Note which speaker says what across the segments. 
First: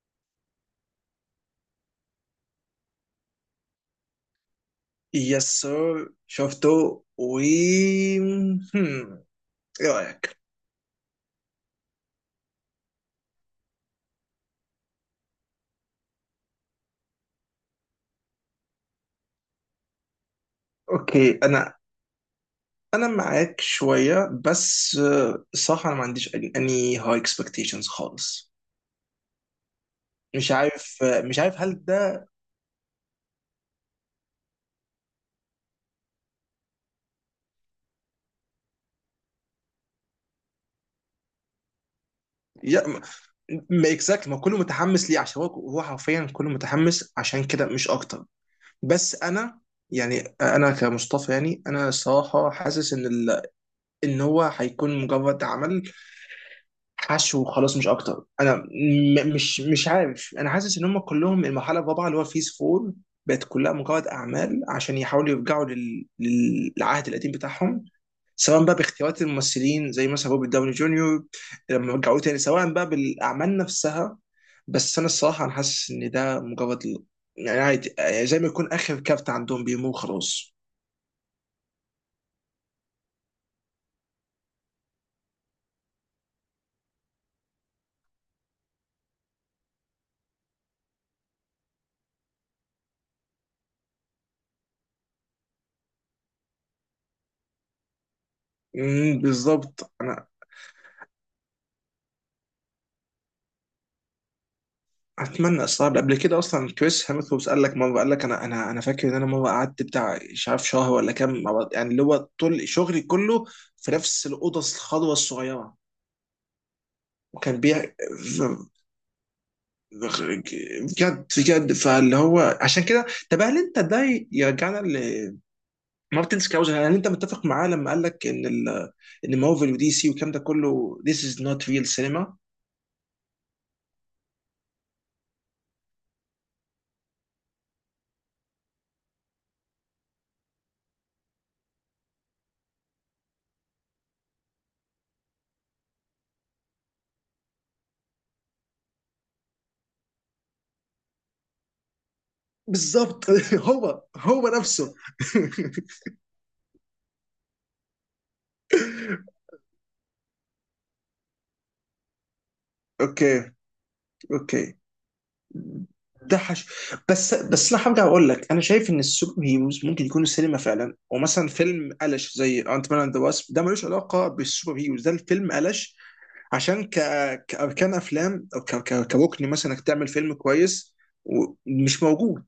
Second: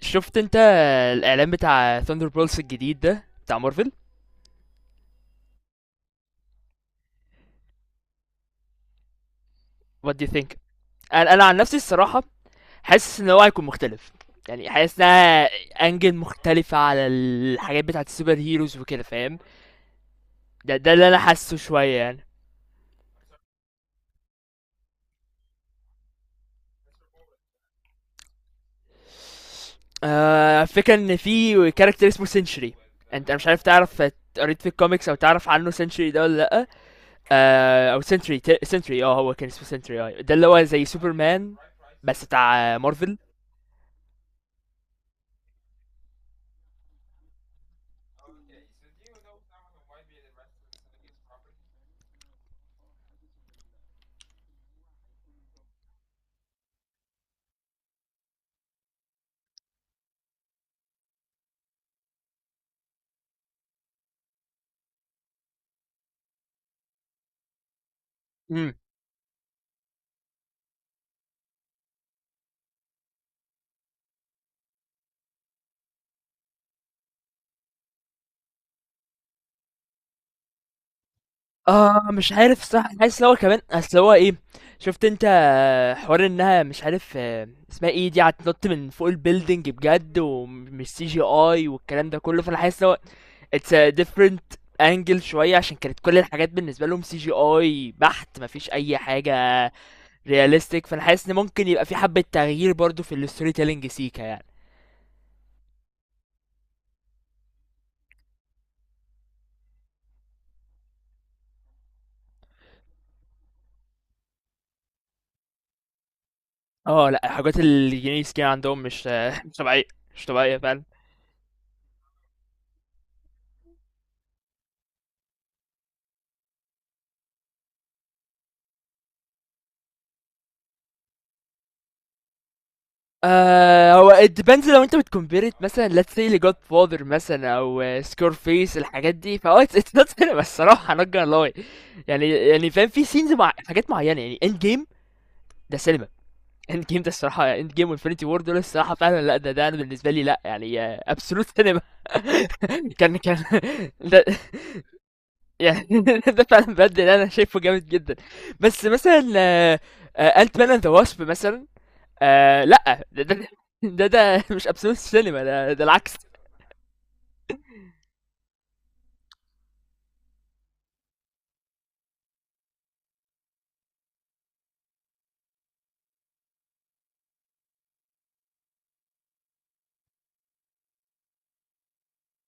Speaker 1: شفت انت الاعلان بتاع ثاندر بولس الجديد ده بتاع مارفل.
Speaker 2: يس سر شفته و هم، ايه
Speaker 1: وات دو يو
Speaker 2: رايك؟
Speaker 1: ثينك؟ انا عن نفسي الصراحه حاسس ان هو هيكون مختلف، يعني حاسس انها انجل مختلفه على الحاجات بتاعت السوبر هيروز وكده فاهم. ده اللي انا
Speaker 2: اوكي
Speaker 1: حاسه
Speaker 2: انا
Speaker 1: شويه يعني.
Speaker 2: انا معاك شويه بس الصراحه انا ما عنديش اني هاي اكسبكتيشنز خالص. مش
Speaker 1: آه، فكرة
Speaker 2: عارف
Speaker 1: ان
Speaker 2: مش عارف
Speaker 1: في
Speaker 2: هل
Speaker 1: كاركتر اسمه
Speaker 2: ده
Speaker 1: سنشري. انت مش عارف تعرف قريت في الكوميكس او تعرف عنه سنشري ده ولا لا. آه، او سنشري، هو كان اسمه سنشري، آه ده اللي هو زي سوبرمان بس بتاع
Speaker 2: يا ما
Speaker 1: مارفل.
Speaker 2: exactly، ما كله متحمس ليه عشان هو حرفيا كله متحمس عشان كده مش اكتر. بس انا يعني انا كمصطفى، يعني انا الصراحه حاسس ان هو هيكون مجرد عمل حشو وخلاص مش اكتر. انا م مش مش عارف، انا حاسس ان هم كلهم المرحله الرابعه اللي هو فيز فور بقت كلها مجرد اعمال عشان يحاولوا يرجعوا للعهد القديم بتاعهم، سواء
Speaker 1: امم
Speaker 2: بقى باختيارات الممثلين زي مثلا روبرت داوني جونيور لما رجعوه تاني، سواء بقى بالاعمال نفسها. بس انا الصراحه انا حاسس ان ده مجرد يعني عادي، يعني زي ما يكون اخر كارت عندهم بيمو خلاص.
Speaker 1: آه مش عارف الصراحة، أنا حاسس إن هو كمان أصل هو إيه. شُفت أنت حوار إنها مش عارف اسمها إيه دي، هتنط من فوق الbuilding بجد ومش CGI والكلام ده كلّه. فأنا حاسس إن هو it's a different angle شوية، عشان كانت كل الحاجات بالنسبة لهم CGI بحت، ما فيش أي حاجة
Speaker 2: بالظبط.
Speaker 1: realistic. فأنا حاسس إن ممكن يبقى في حبّة تغيير برضه في الstory telling سيكا يعني.
Speaker 2: اتمنى. استغرب قبل كده اصلا كريس هيمثوس قال لك مره، قال لك انا انا فاكر ان انا مره قعدت بتاع مش عارف شهر ولا كام يعني اللي هو طول شغلي كله في نفس الاوضه الخضراء الصغيره.
Speaker 1: آه لأ، الحاجات
Speaker 2: وكان بيع
Speaker 1: الجنائية سيكا عندهم مش مش طبيعية، مش طبيعية فعلًا.
Speaker 2: بجد بجد، فاللي هو عشان كده. طب هل انت ده يرجعنا لمارتن سكاوزر. هل انت متفق معاه لما قال لك ان مارفل ودي سي والكلام ده كله this is not real cinema؟
Speaker 1: آه، هو it depends، لو انت بتكمبيرت مثلا let's say لجود فاذر مثلا او سكور فيس الحاجات دي، فهو it's not cinema الصراحة، not gonna lie. يعني فاهم في سينز مع حاجات معينة، يعني end game ده سينما. end game ده الصراحة، end game وانفينيتي وور دول الصراحة فعلا لا، ده انا بالنسبة لي لا يعني، absolute سينما. كان
Speaker 2: بالظبط.
Speaker 1: كان
Speaker 2: هو
Speaker 1: ده
Speaker 2: هو نفسه.
Speaker 1: يعني ده فعلا بجد اللي انا شايفه جامد جدا. بس مثلا انت مان اند ذا واسب مثلا، آه لا
Speaker 2: اوكي.
Speaker 1: ده مش
Speaker 2: اوكي
Speaker 1: ابسولوت سينما، ده العكس.
Speaker 2: ده حش. بس انا هرجع اقول لك، انا شايف ان السوبر هيروز ممكن يكونوا سينما فعلا، ومثلا فيلم قلش زي انت مان اند واسب ده ملوش علاقه بالسوبر هيروز، ده الفيلم قلش. عشان كاركان افلام، او كركن مثلا انك تعمل فيلم كويس ومش موجود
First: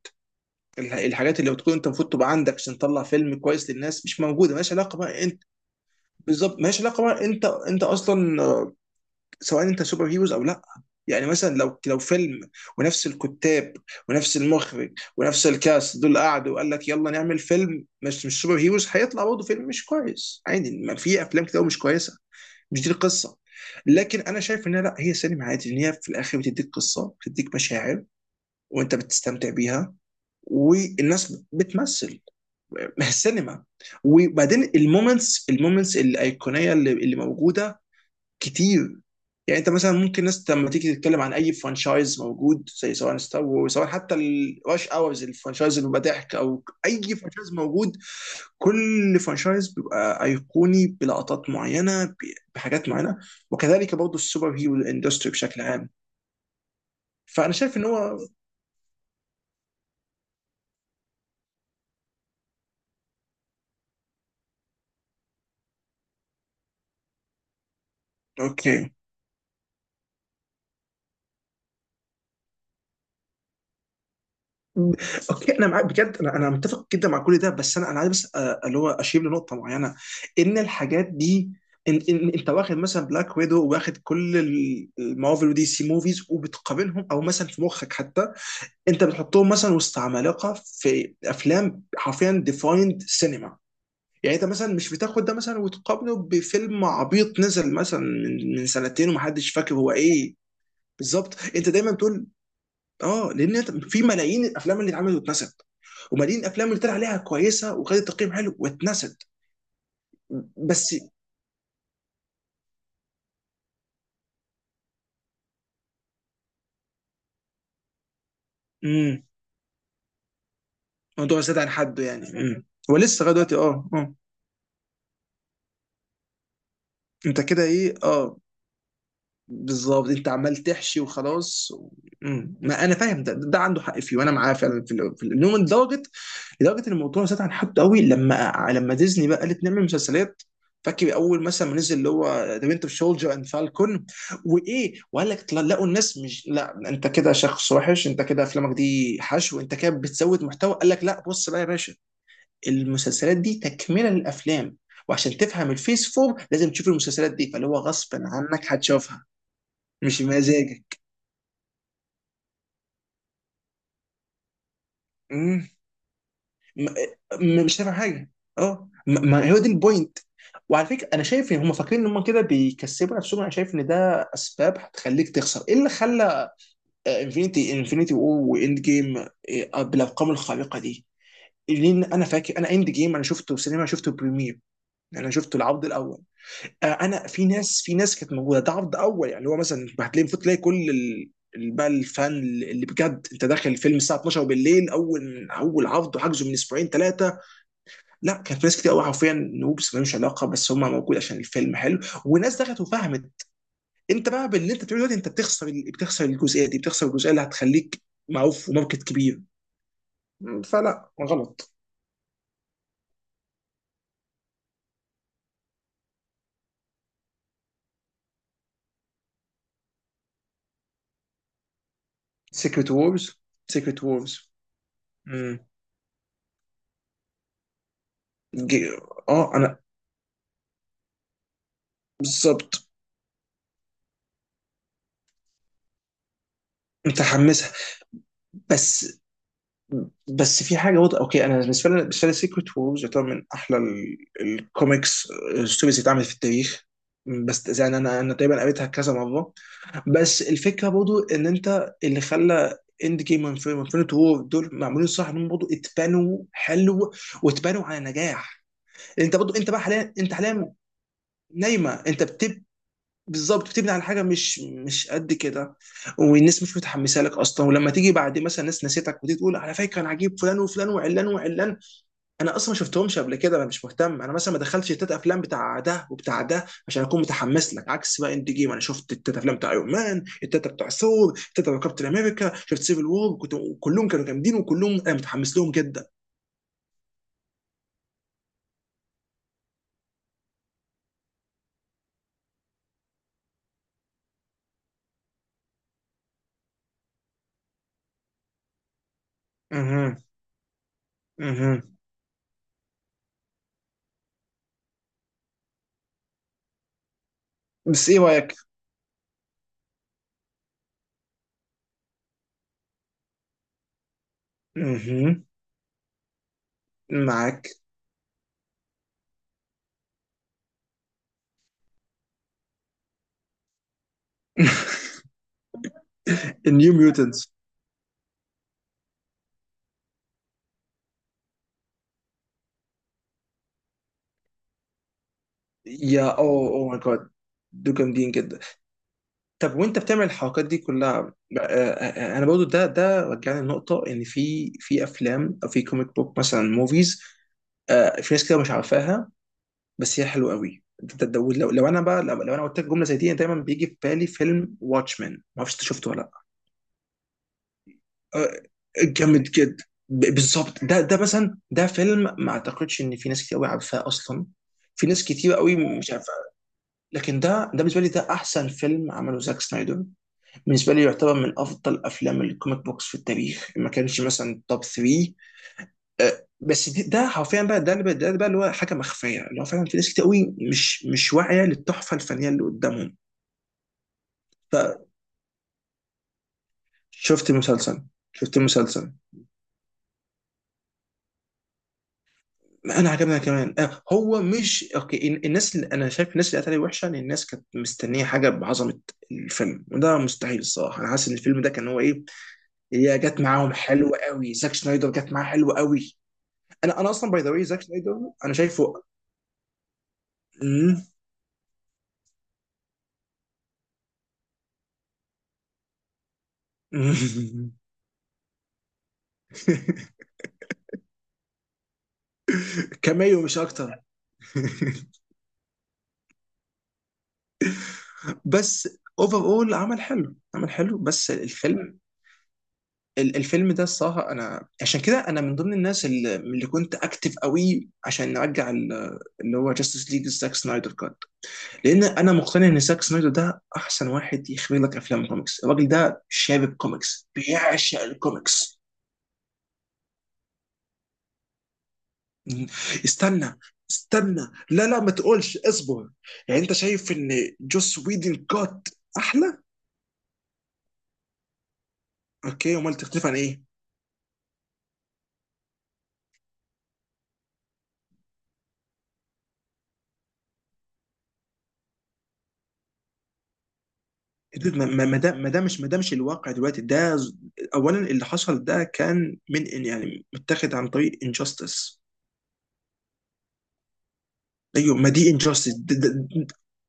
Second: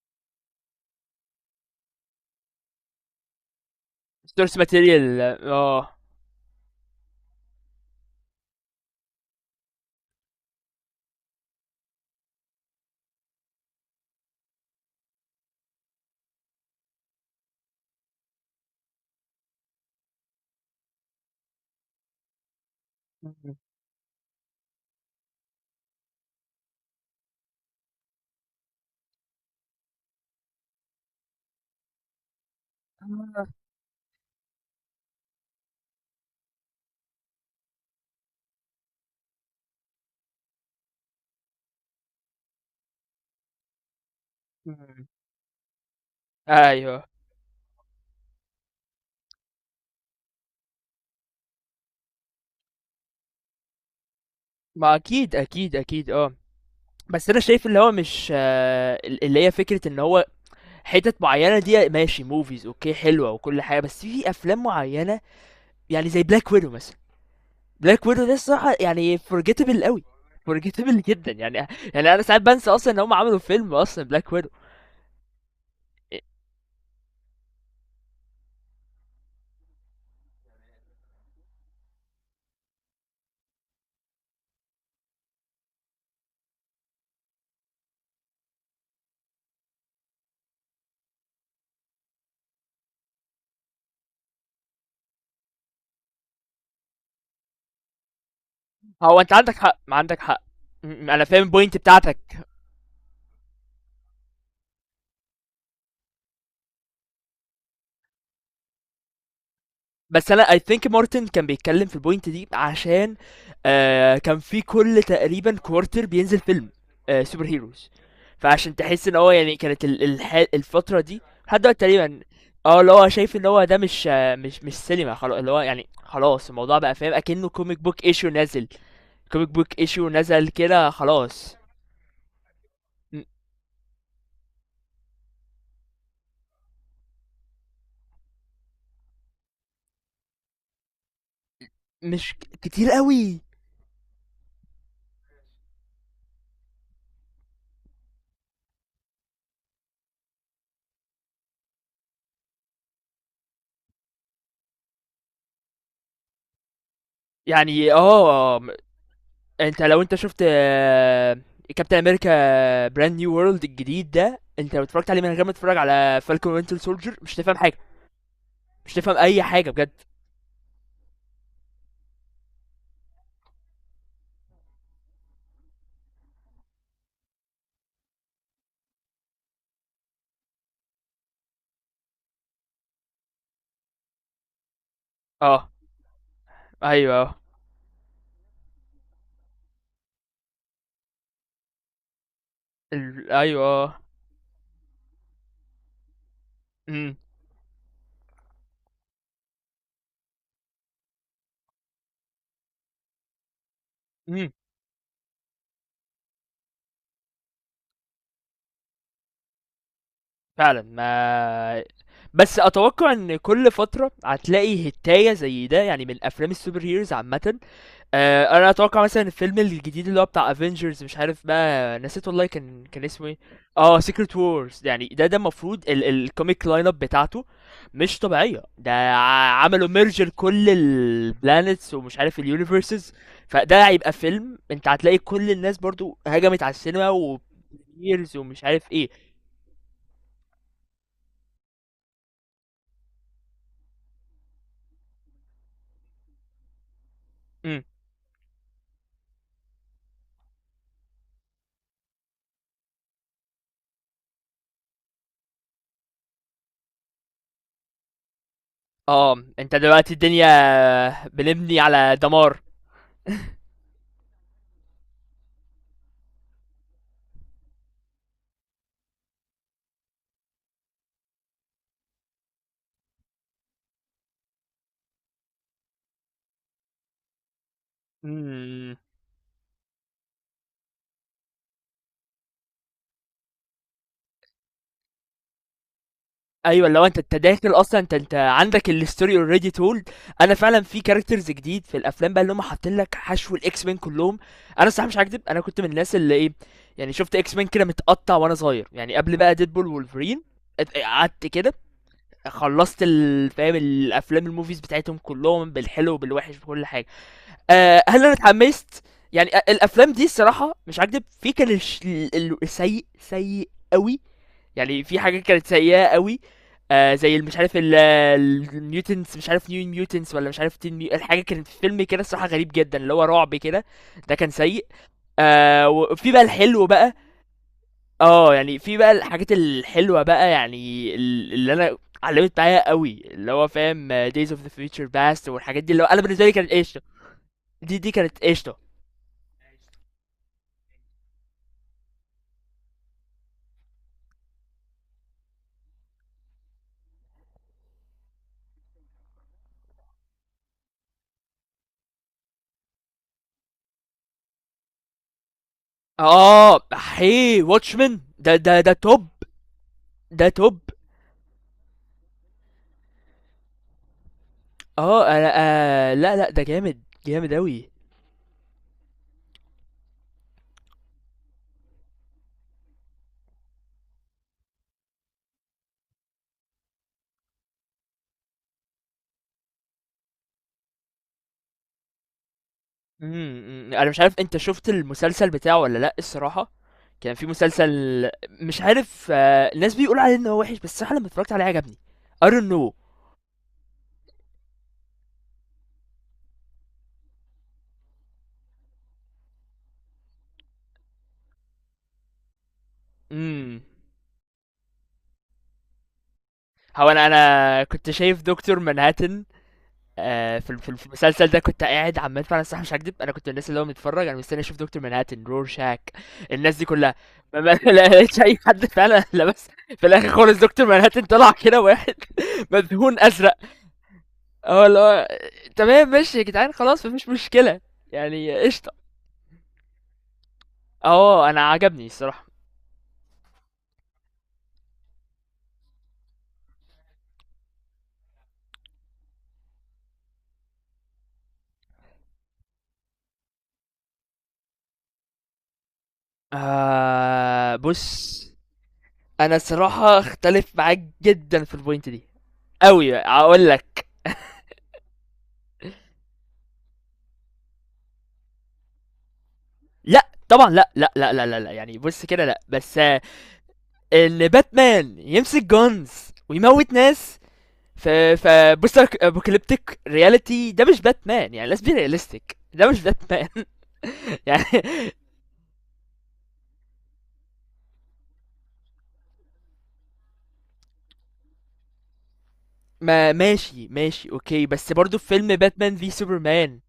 Speaker 2: الحاجات اللي بتكون انت المفروض تبقى عندك عشان تطلع فيلم كويس للناس مش موجوده،
Speaker 1: سورس
Speaker 2: مالهاش علاقه
Speaker 1: ماتيريال
Speaker 2: بقى انت.
Speaker 1: اه.
Speaker 2: بالظبط، مالهاش علاقه بقى انت، انت اصلا سواء انت سوبر هيروز او لا. يعني مثلا لو فيلم ونفس الكتاب ونفس المخرج ونفس الكاست دول قعدوا وقال لك يلا نعمل فيلم مش سوبر هيروز، هيطلع برضه فيلم مش كويس عادي. ما في افلام كتير أوي مش كويسه، مش دي القصه. لكن انا شايف ان لا، هي سينما عادي، ان هي في الاخر بتديك قصه، بتديك مشاعر وانت بتستمتع بيها والناس بتمثل. ما هي السينما. وبعدين المومنتس، المومنتس الايقونيه اللي موجوده كتير. يعني انت مثلا ممكن ناس لما تيجي تتكلم عن اي فرانشايز موجود، زي سواء ستار وورز، سواء حتى الراش اورز الفرانشايز اللي بيبقى ضحك، او اي
Speaker 1: ايوه
Speaker 2: فرانشايز موجود، كل فرانشايز بيبقى ايقوني بلقطات معينه، بحاجات معينه. وكذلك برضه السوبر هيرو
Speaker 1: ما
Speaker 2: اندستري
Speaker 1: اكيد
Speaker 2: بشكل
Speaker 1: اكيد
Speaker 2: عام.
Speaker 1: اكيد اه. بس انا
Speaker 2: فانا
Speaker 1: شايف
Speaker 2: شايف
Speaker 1: اللي
Speaker 2: ان
Speaker 1: هو
Speaker 2: هو
Speaker 1: مش، اللي هي فكره ان هو حتت معينه دي ماشي موفيز اوكي حلوه وكل حاجه، بس في افلام معينه، يعني زي بلاك ويدو مثلا. بلاك ويدو ده الصراحه
Speaker 2: اوكي.
Speaker 1: يعني فورجيتبل قوي، فورجيتبل جدا يعني. يعني انا ساعات بنسى اصلا ان هم عملوا فيلم اصلا بلاك ويدو.
Speaker 2: مم. اوكي انا معاك بجد، انا متفق جدا مع كل ده، بس انا عايز بس اللي هو اشير لنقطه معينه، ان الحاجات دي ان انت واخد مثلا بلاك ويدو، واخد كل المارفل ودي سي موفيز، وبتقابلهم او مثلا في مخك حتى انت بتحطهم مثلا وسط عمالقه في افلام حرفيا ديفايند سينما. يعني انت مثلا مش بتاخد ده مثلا وتقابله بفيلم عبيط نزل مثلا من سنتين
Speaker 1: هو انت
Speaker 2: ومحدش
Speaker 1: عندك
Speaker 2: فاكر
Speaker 1: حق،
Speaker 2: هو
Speaker 1: ما عندك
Speaker 2: ايه.
Speaker 1: حق. انا
Speaker 2: بالظبط
Speaker 1: فاهم
Speaker 2: انت
Speaker 1: البوينت
Speaker 2: دايما
Speaker 1: بتاعتك.
Speaker 2: تقول. اه، لان في ملايين الافلام اللي اتعملت واتنست، وملايين الافلام اللي طلع عليها كويسه وخدت تقييم حلو واتنست.
Speaker 1: بس انا اي ثينك
Speaker 2: بس
Speaker 1: مارتن كان بيتكلم في البوينت دي، عشان كان في كل تقريبا كوارتر بينزل فيلم، سوبر هيروز. فعشان تحس ان
Speaker 2: امم
Speaker 1: هو يعني كانت الفتره دي
Speaker 2: الموضوع زاد
Speaker 1: لحد
Speaker 2: عن
Speaker 1: دلوقتي
Speaker 2: حده
Speaker 1: تقريبا،
Speaker 2: يعني،
Speaker 1: اه اللي
Speaker 2: هو
Speaker 1: هو
Speaker 2: لسه لغايه
Speaker 1: شايف ان
Speaker 2: دلوقتي
Speaker 1: هو ده
Speaker 2: اه
Speaker 1: مش
Speaker 2: اه.
Speaker 1: مش سينما خلاص، اللي هو يعني خلاص الموضوع بقى فاهم
Speaker 2: انت
Speaker 1: اكنه
Speaker 2: كده
Speaker 1: كوميك
Speaker 2: ايه
Speaker 1: بوك ايشو
Speaker 2: اه.
Speaker 1: نزل، كوميك بوك
Speaker 2: بالظبط
Speaker 1: ايشو
Speaker 2: انت
Speaker 1: نزل
Speaker 2: عمال
Speaker 1: كده
Speaker 2: تحشي
Speaker 1: خلاص.
Speaker 2: وخلاص. مم. ما انا فاهم،
Speaker 1: م-
Speaker 2: ده ده عنده حق فيه وانا معاه فعلا في في اليوم، لدرجه، لدرجه ان الموضوع زاد عن حد قوي لما لما ديزني بقى قالت نعمل مسلسلات. فاكر اول مثلا ما نزل اللي هو
Speaker 1: مش ك-
Speaker 2: ذا وينتر
Speaker 1: كتير
Speaker 2: شولجر
Speaker 1: قوي
Speaker 2: اند فالكون، وايه؟ وقال لك لقوا الناس مش، لا انت كده شخص وحش، انت كده افلامك دي حشو، انت كده بتزود محتوى. قال لك لا بص بقى يا باشا، المسلسلات دي تكمله للافلام، وعشان تفهم الفيس فور لازم تشوف المسلسلات دي، فاللي هو
Speaker 1: يعني
Speaker 2: غصبا
Speaker 1: اه.
Speaker 2: عنك هتشوفها
Speaker 1: انت لو انت
Speaker 2: مش
Speaker 1: شفت
Speaker 2: مزاجك.
Speaker 1: كابتن امريكا براند نيو وورلد الجديد ده، انت لو اتفرجت عليه من غير ما
Speaker 2: مم.
Speaker 1: تتفرج على فالكون وينتر
Speaker 2: م-
Speaker 1: سولجر مش تفهم
Speaker 2: مش
Speaker 1: حاجه،
Speaker 2: فاهم حاجه. اه
Speaker 1: مش تفهم اي
Speaker 2: ما هو دي
Speaker 1: حاجه بجد.
Speaker 2: البوينت. وعلى فكره انا شايف ان هم فاكرين ان هم كده بيكسبوا نفسهم، انا شايف ان ده اسباب هتخليك تخسر. ايه اللي خلى انفينيتي وور واند جيم بالارقام الخارقه دي؟ لان انا فاكر انا اند جيم انا شفته سينما، شفته بريمير، انا شفته
Speaker 1: اه
Speaker 2: العرض الاول. انا
Speaker 1: ايوه.
Speaker 2: في ناس، في ناس كانت موجوده ده عرض اول، يعني اللي هو مثلا هتلاقي المفروض تلاقي كل بقى الفان، اللي بجد
Speaker 1: ال...
Speaker 2: انت داخل الفيلم
Speaker 1: ايوه.
Speaker 2: الساعه 12 بالليل، اول اول عرض، وحجزه من اسبوعين
Speaker 1: امم.
Speaker 2: ثلاثه. لا كان في ناس كتير قوي حرفيا نوبس ملوش علاقه، بس هم موجود عشان الفيلم حلو وناس دخلت وفهمت. انت بقى
Speaker 1: امم.
Speaker 2: باللي انت بتقوله دلوقتي انت بتخسر بتخسر الجزئيه دي، بتخسر الجزئيه اللي هتخليك معروف وماركت كبير. م،
Speaker 1: فعلا
Speaker 2: فلا غلط.
Speaker 1: ما. بس اتوقع ان كل فتره هتلاقي هتايه زي ده يعني، من افلام السوبر هيروز عامه. انا اتوقع مثلا الفيلم الجديد اللي هو بتاع افنجرز، مش عارف بقى نسيت والله كان
Speaker 2: سيكريت
Speaker 1: كان اسمه ايه.
Speaker 2: وورز.
Speaker 1: اه
Speaker 2: سيكريت
Speaker 1: سيكريت
Speaker 2: وورز.
Speaker 1: وورز، يعني ده ده المفروض الكوميك لاين اب بتاعته مش طبيعيه.
Speaker 2: اه انا
Speaker 1: عملوا ميرجر كل البلانيتس ومش عارف
Speaker 2: بالظبط
Speaker 1: اليونيفرسز. فده هيبقى فيلم انت هتلاقي كل الناس برضو هجمت على السينما
Speaker 2: متحمسها.
Speaker 1: وبريميرز ومش عارف ايه.
Speaker 2: بس بس في حاجه واضحه. اوكي انا بالنسبه لي، بالنسبه لي سيكريت وورز يعتبر من احلى الكوميكس ستوريز اللي اتعملت في التاريخ. بس
Speaker 1: امم.
Speaker 2: يعني انا انا تقريبا قريتها كذا مره. بس الفكره برضو ان انت اللي خلى اند جيم وانفينيت وور دول معمولين صح، انهم برضو اتبنوا حلو واتبنوا على نجاح.
Speaker 1: اه
Speaker 2: انت برضو، انت
Speaker 1: انت
Speaker 2: بقى حاليا،
Speaker 1: دلوقتي
Speaker 2: انت
Speaker 1: الدنيا
Speaker 2: حاليا
Speaker 1: بنبني
Speaker 2: نايمه
Speaker 1: على
Speaker 2: انت.
Speaker 1: دمار.
Speaker 2: بالظبط بتبني على حاجه مش قد كده، والناس مش متحمسه لك اصلا، ولما تيجي بعد مثلا ناس نسيتك وتيجي تقول على فكره انا عجيب فلان وفلان وعلان وعلان، انا اصلا ما شفتهمش قبل كده، انا مش مهتم. انا مثلا ما دخلتش التلات افلام بتاع ده وبتاع ده عشان اكون متحمس لك. عكس بقى اند جيم، انا
Speaker 1: مم.
Speaker 2: شفت التلات افلام بتاع ايرون مان، التلات بتاع ثور، التلات بتاع كابتن امريكا، شفت سيفل وور، كنت، كلهم كانوا جامدين وكلهم انا متحمس لهم جدا.
Speaker 1: ايوه، لو انت داخل اصلا، انت عندك الاستوري اوريدي تولد. انا فعلا في كاركترز جديد في الافلام بقى اللي هم حاطين لك حشو، الاكس مين كلهم. انا الصراحه مش هكدب، انا كنت من الناس اللي ايه، يعني شفت اكس مين كده متقطع وانا صغير، يعني قبل بقى ديدبول
Speaker 2: اها.
Speaker 1: وولفرين. قعدت كده،
Speaker 2: اها.
Speaker 1: خلصت فاهم الافلام الموفيز بتاعتهم كلهم بالحلو وبالوحش بكل حاجه. أه
Speaker 2: بس ايه
Speaker 1: هل انا
Speaker 2: رايك؟
Speaker 1: اتحمست؟ الافلام دي الصراحه مش هكدب، في كان السيء سيء قوي، يعني في
Speaker 2: اها.
Speaker 1: حاجات كانت سيئة قوي. آه زي مش
Speaker 2: معاك.
Speaker 1: عارف الميوتنتس، مش عارف نيو ميوتنتس ولا مش عارف الحاجة كانت في فيلم كده الصراحة غريب جدا اللي هو رعب كده، ده كان سيء. آه وفي بقى الحلو
Speaker 2: النيو
Speaker 1: بقى،
Speaker 2: ميوتنتس.
Speaker 1: اه يعني في بقى الحاجات الحلوة بقى، يعني اللي انا علمت معايا قوي، اللي هو فاهم Days of the Future Past والحاجات دي، اللي هو انا
Speaker 2: يا
Speaker 1: بالنسبة لي
Speaker 2: اوه
Speaker 1: كانت
Speaker 2: اوه ماي
Speaker 1: قشطة.
Speaker 2: جاد، دول
Speaker 1: دي دي
Speaker 2: جامدين
Speaker 1: كانت
Speaker 2: جدا.
Speaker 1: قشطة.
Speaker 2: طب وانت بتعمل الحركات دي كلها. انا برضو ده ده رجعني لنقطه ان في افلام او في كوميك بوك مثلا موفيز، في ناس كده مش عارفاها بس هي حلوه قوي. لو انا بقى، لو انا قلت لك جمله زي دي، أنا دايما بيجي في بالي فيلم واتشمان، ما اعرفش انت شفته ولا لا.
Speaker 1: اه هي واتشمان ده
Speaker 2: آه،
Speaker 1: ده ده توب،
Speaker 2: جامد جدا.
Speaker 1: ده توب.
Speaker 2: بالظبط ده ده مثلا، ده فيلم ما اعتقدش ان في ناس كتير قوي عارفاه اصلا، في ناس
Speaker 1: اه انا،
Speaker 2: كتير قوي مش عارفه.
Speaker 1: لا ده جامد
Speaker 2: لكن
Speaker 1: جامد
Speaker 2: ده ده
Speaker 1: اوي.
Speaker 2: بالنسبه لي ده احسن فيلم عمله زاك سنايدر. بالنسبه لي يعتبر من افضل افلام الكوميك بوكس في التاريخ، ما كانش مثلا توب 3. أه، بس ده حرفيا بقى، ده ده بقى اللي هو حاجه مخفيه، اللي هو فعلا في ناس كتير قوي مش واعيه للتحفه الفنيه اللي قدامهم.
Speaker 1: إمم، إمم، أنا مش عارف أنت شُفت المسلسل بتاعه والّا لأ الصراحة. كان في
Speaker 2: شفت
Speaker 1: مسلسل،
Speaker 2: المسلسل. شفت
Speaker 1: مش
Speaker 2: المسلسل.
Speaker 1: عارف الناس بيقولوا عليه إن هو وِحِش، بس الصراحة لمّا اتفرّجت عليه عجبني. I don't know.
Speaker 2: ما انا عجبنا كمان. هو مش اوكي الناس اللي انا شايف، الناس اللي قالت عليه وحشه ان الناس كانت مستنيه حاجه بعظمه الفيلم، وده مستحيل الصراحه. انا حاسس ان الفيلم ده كان هو ايه، هي جت معاهم
Speaker 1: إمم،
Speaker 2: حلوه قوي، زاك شنايدر جت معاه حلوه قوي. انا
Speaker 1: هو
Speaker 2: انا
Speaker 1: أنا
Speaker 2: اصلا باي ذا واي زاك
Speaker 1: أنا كنت
Speaker 2: شنايدر
Speaker 1: شايف
Speaker 2: انا
Speaker 1: دكتور
Speaker 2: شايفه.
Speaker 1: مانهاتن، في ال في ال
Speaker 2: مم.
Speaker 1: في المسلسل ده كنت قاعد عمّال. فعلًا الصراحة مش هاكدب، أنا كنت من الناس اللي هو متفرّج أنا مستني أشوف دكتور مانهاتن، رورشاك، الناس دي كلّها. ما ما
Speaker 2: مم.
Speaker 1: لا لقيتش أي حد فعلًا لبس. في الآخر خالص دكتور مانهاتن طلع كده واحد مدهون
Speaker 2: كاميو
Speaker 1: أزرق.
Speaker 2: مش اكتر.
Speaker 1: هو اللي هو تمام ماشي يا جدعان، خلاص مفيش مشكلة، يعني
Speaker 2: بس
Speaker 1: قشطة.
Speaker 2: اوفر اول عمل حلو، عمل حلو. بس
Speaker 1: اه انا
Speaker 2: الفيلم،
Speaker 1: عجبني الصراحة.
Speaker 2: الفيلم ده الصراحه، انا عشان كده انا من ضمن الناس اللي كنت اكتف قوي عشان نرجع اللي هو جاستس ليج زاك سنايدر كات. لان انا مقتنع ان زاك سنايدر ده احسن واحد يخرج لك افلام كوميكس. الراجل ده شارب كوميكس،
Speaker 1: آه
Speaker 2: بيعشق
Speaker 1: بص،
Speaker 2: الكوميكس.
Speaker 1: انا الصراحة اختلف معاك جدا في البوينت دي قوي
Speaker 2: استنى،
Speaker 1: اقول لك.
Speaker 2: استنى، لا لا ما تقولش، اصبر. يعني انت شايف ان جوس ويدن كات احلى؟
Speaker 1: لا طبعا، لا. يعني بص كده، لا
Speaker 2: اوكي امال
Speaker 1: بس
Speaker 2: تختلف عن ايه؟
Speaker 1: ان باتمان يمسك جونز ويموت ناس في في بوست ابوكاليبتيك رياليتي، ده مش باتمان، يعني let's be realistic، ده مش باتمان يعني.
Speaker 2: ما ما ما ده ما ده مش ما ده مش الواقع دلوقتي اولا اللي حصل ده كان يعني متاخد عن طريق انجاستس.
Speaker 1: ما ماشي اوكي، بس
Speaker 2: ايوه ما
Speaker 1: برضو في
Speaker 2: دي
Speaker 1: فيلم
Speaker 2: انجاستس.
Speaker 1: باتمان في سوبرمان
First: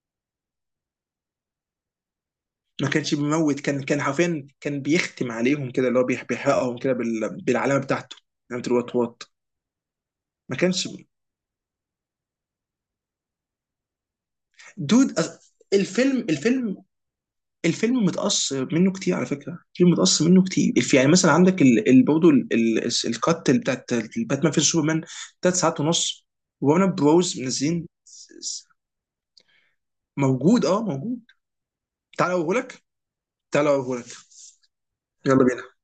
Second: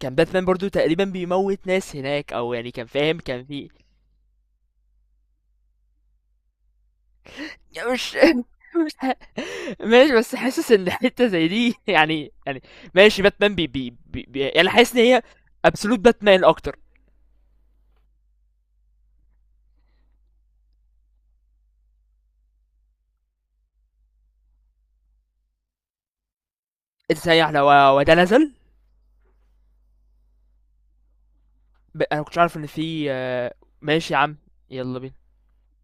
Speaker 1: كان باتمان برضو تقريبا بيموت ناس هناك، او يعني كان
Speaker 2: ما كانش
Speaker 1: فاهم كان
Speaker 2: بيموت،
Speaker 1: في.
Speaker 2: كان كان حرفيا كان بيختم عليهم كده، اللي هو بيحرقهم كده بالعلامه
Speaker 1: مش
Speaker 2: بتاعته، علامه
Speaker 1: مش
Speaker 2: الوات
Speaker 1: ه-
Speaker 2: وات.
Speaker 1: ماشي، بس
Speaker 2: ما
Speaker 1: حاسس
Speaker 2: كانش.
Speaker 1: ان حتة زي دي يعني يعني ماشي، باتمان بي بي, بي, بي يعني حاسس ان
Speaker 2: دود
Speaker 1: هي ابسولوت
Speaker 2: الفيلم،
Speaker 1: باتمان
Speaker 2: الفيلم،
Speaker 1: اكتر.
Speaker 2: الفيلم متقص منه كتير على فكره، الفيلم متقص منه كتير. يعني مثلا عندك برضه الكات اللي بتاعت باتمان في سوبرمان ثلاث ساعات ونص، وانا بروز
Speaker 1: ازاي احنا
Speaker 2: منزلين
Speaker 1: وده نزل؟
Speaker 2: موجود، اه موجود.
Speaker 1: انا
Speaker 2: تعال
Speaker 1: كنتش عارف ان
Speaker 2: اوريهولك،
Speaker 1: في
Speaker 2: تعال اوريهولك.
Speaker 1: ماشي يا عم، يلا بينا.
Speaker 2: يلا بينا.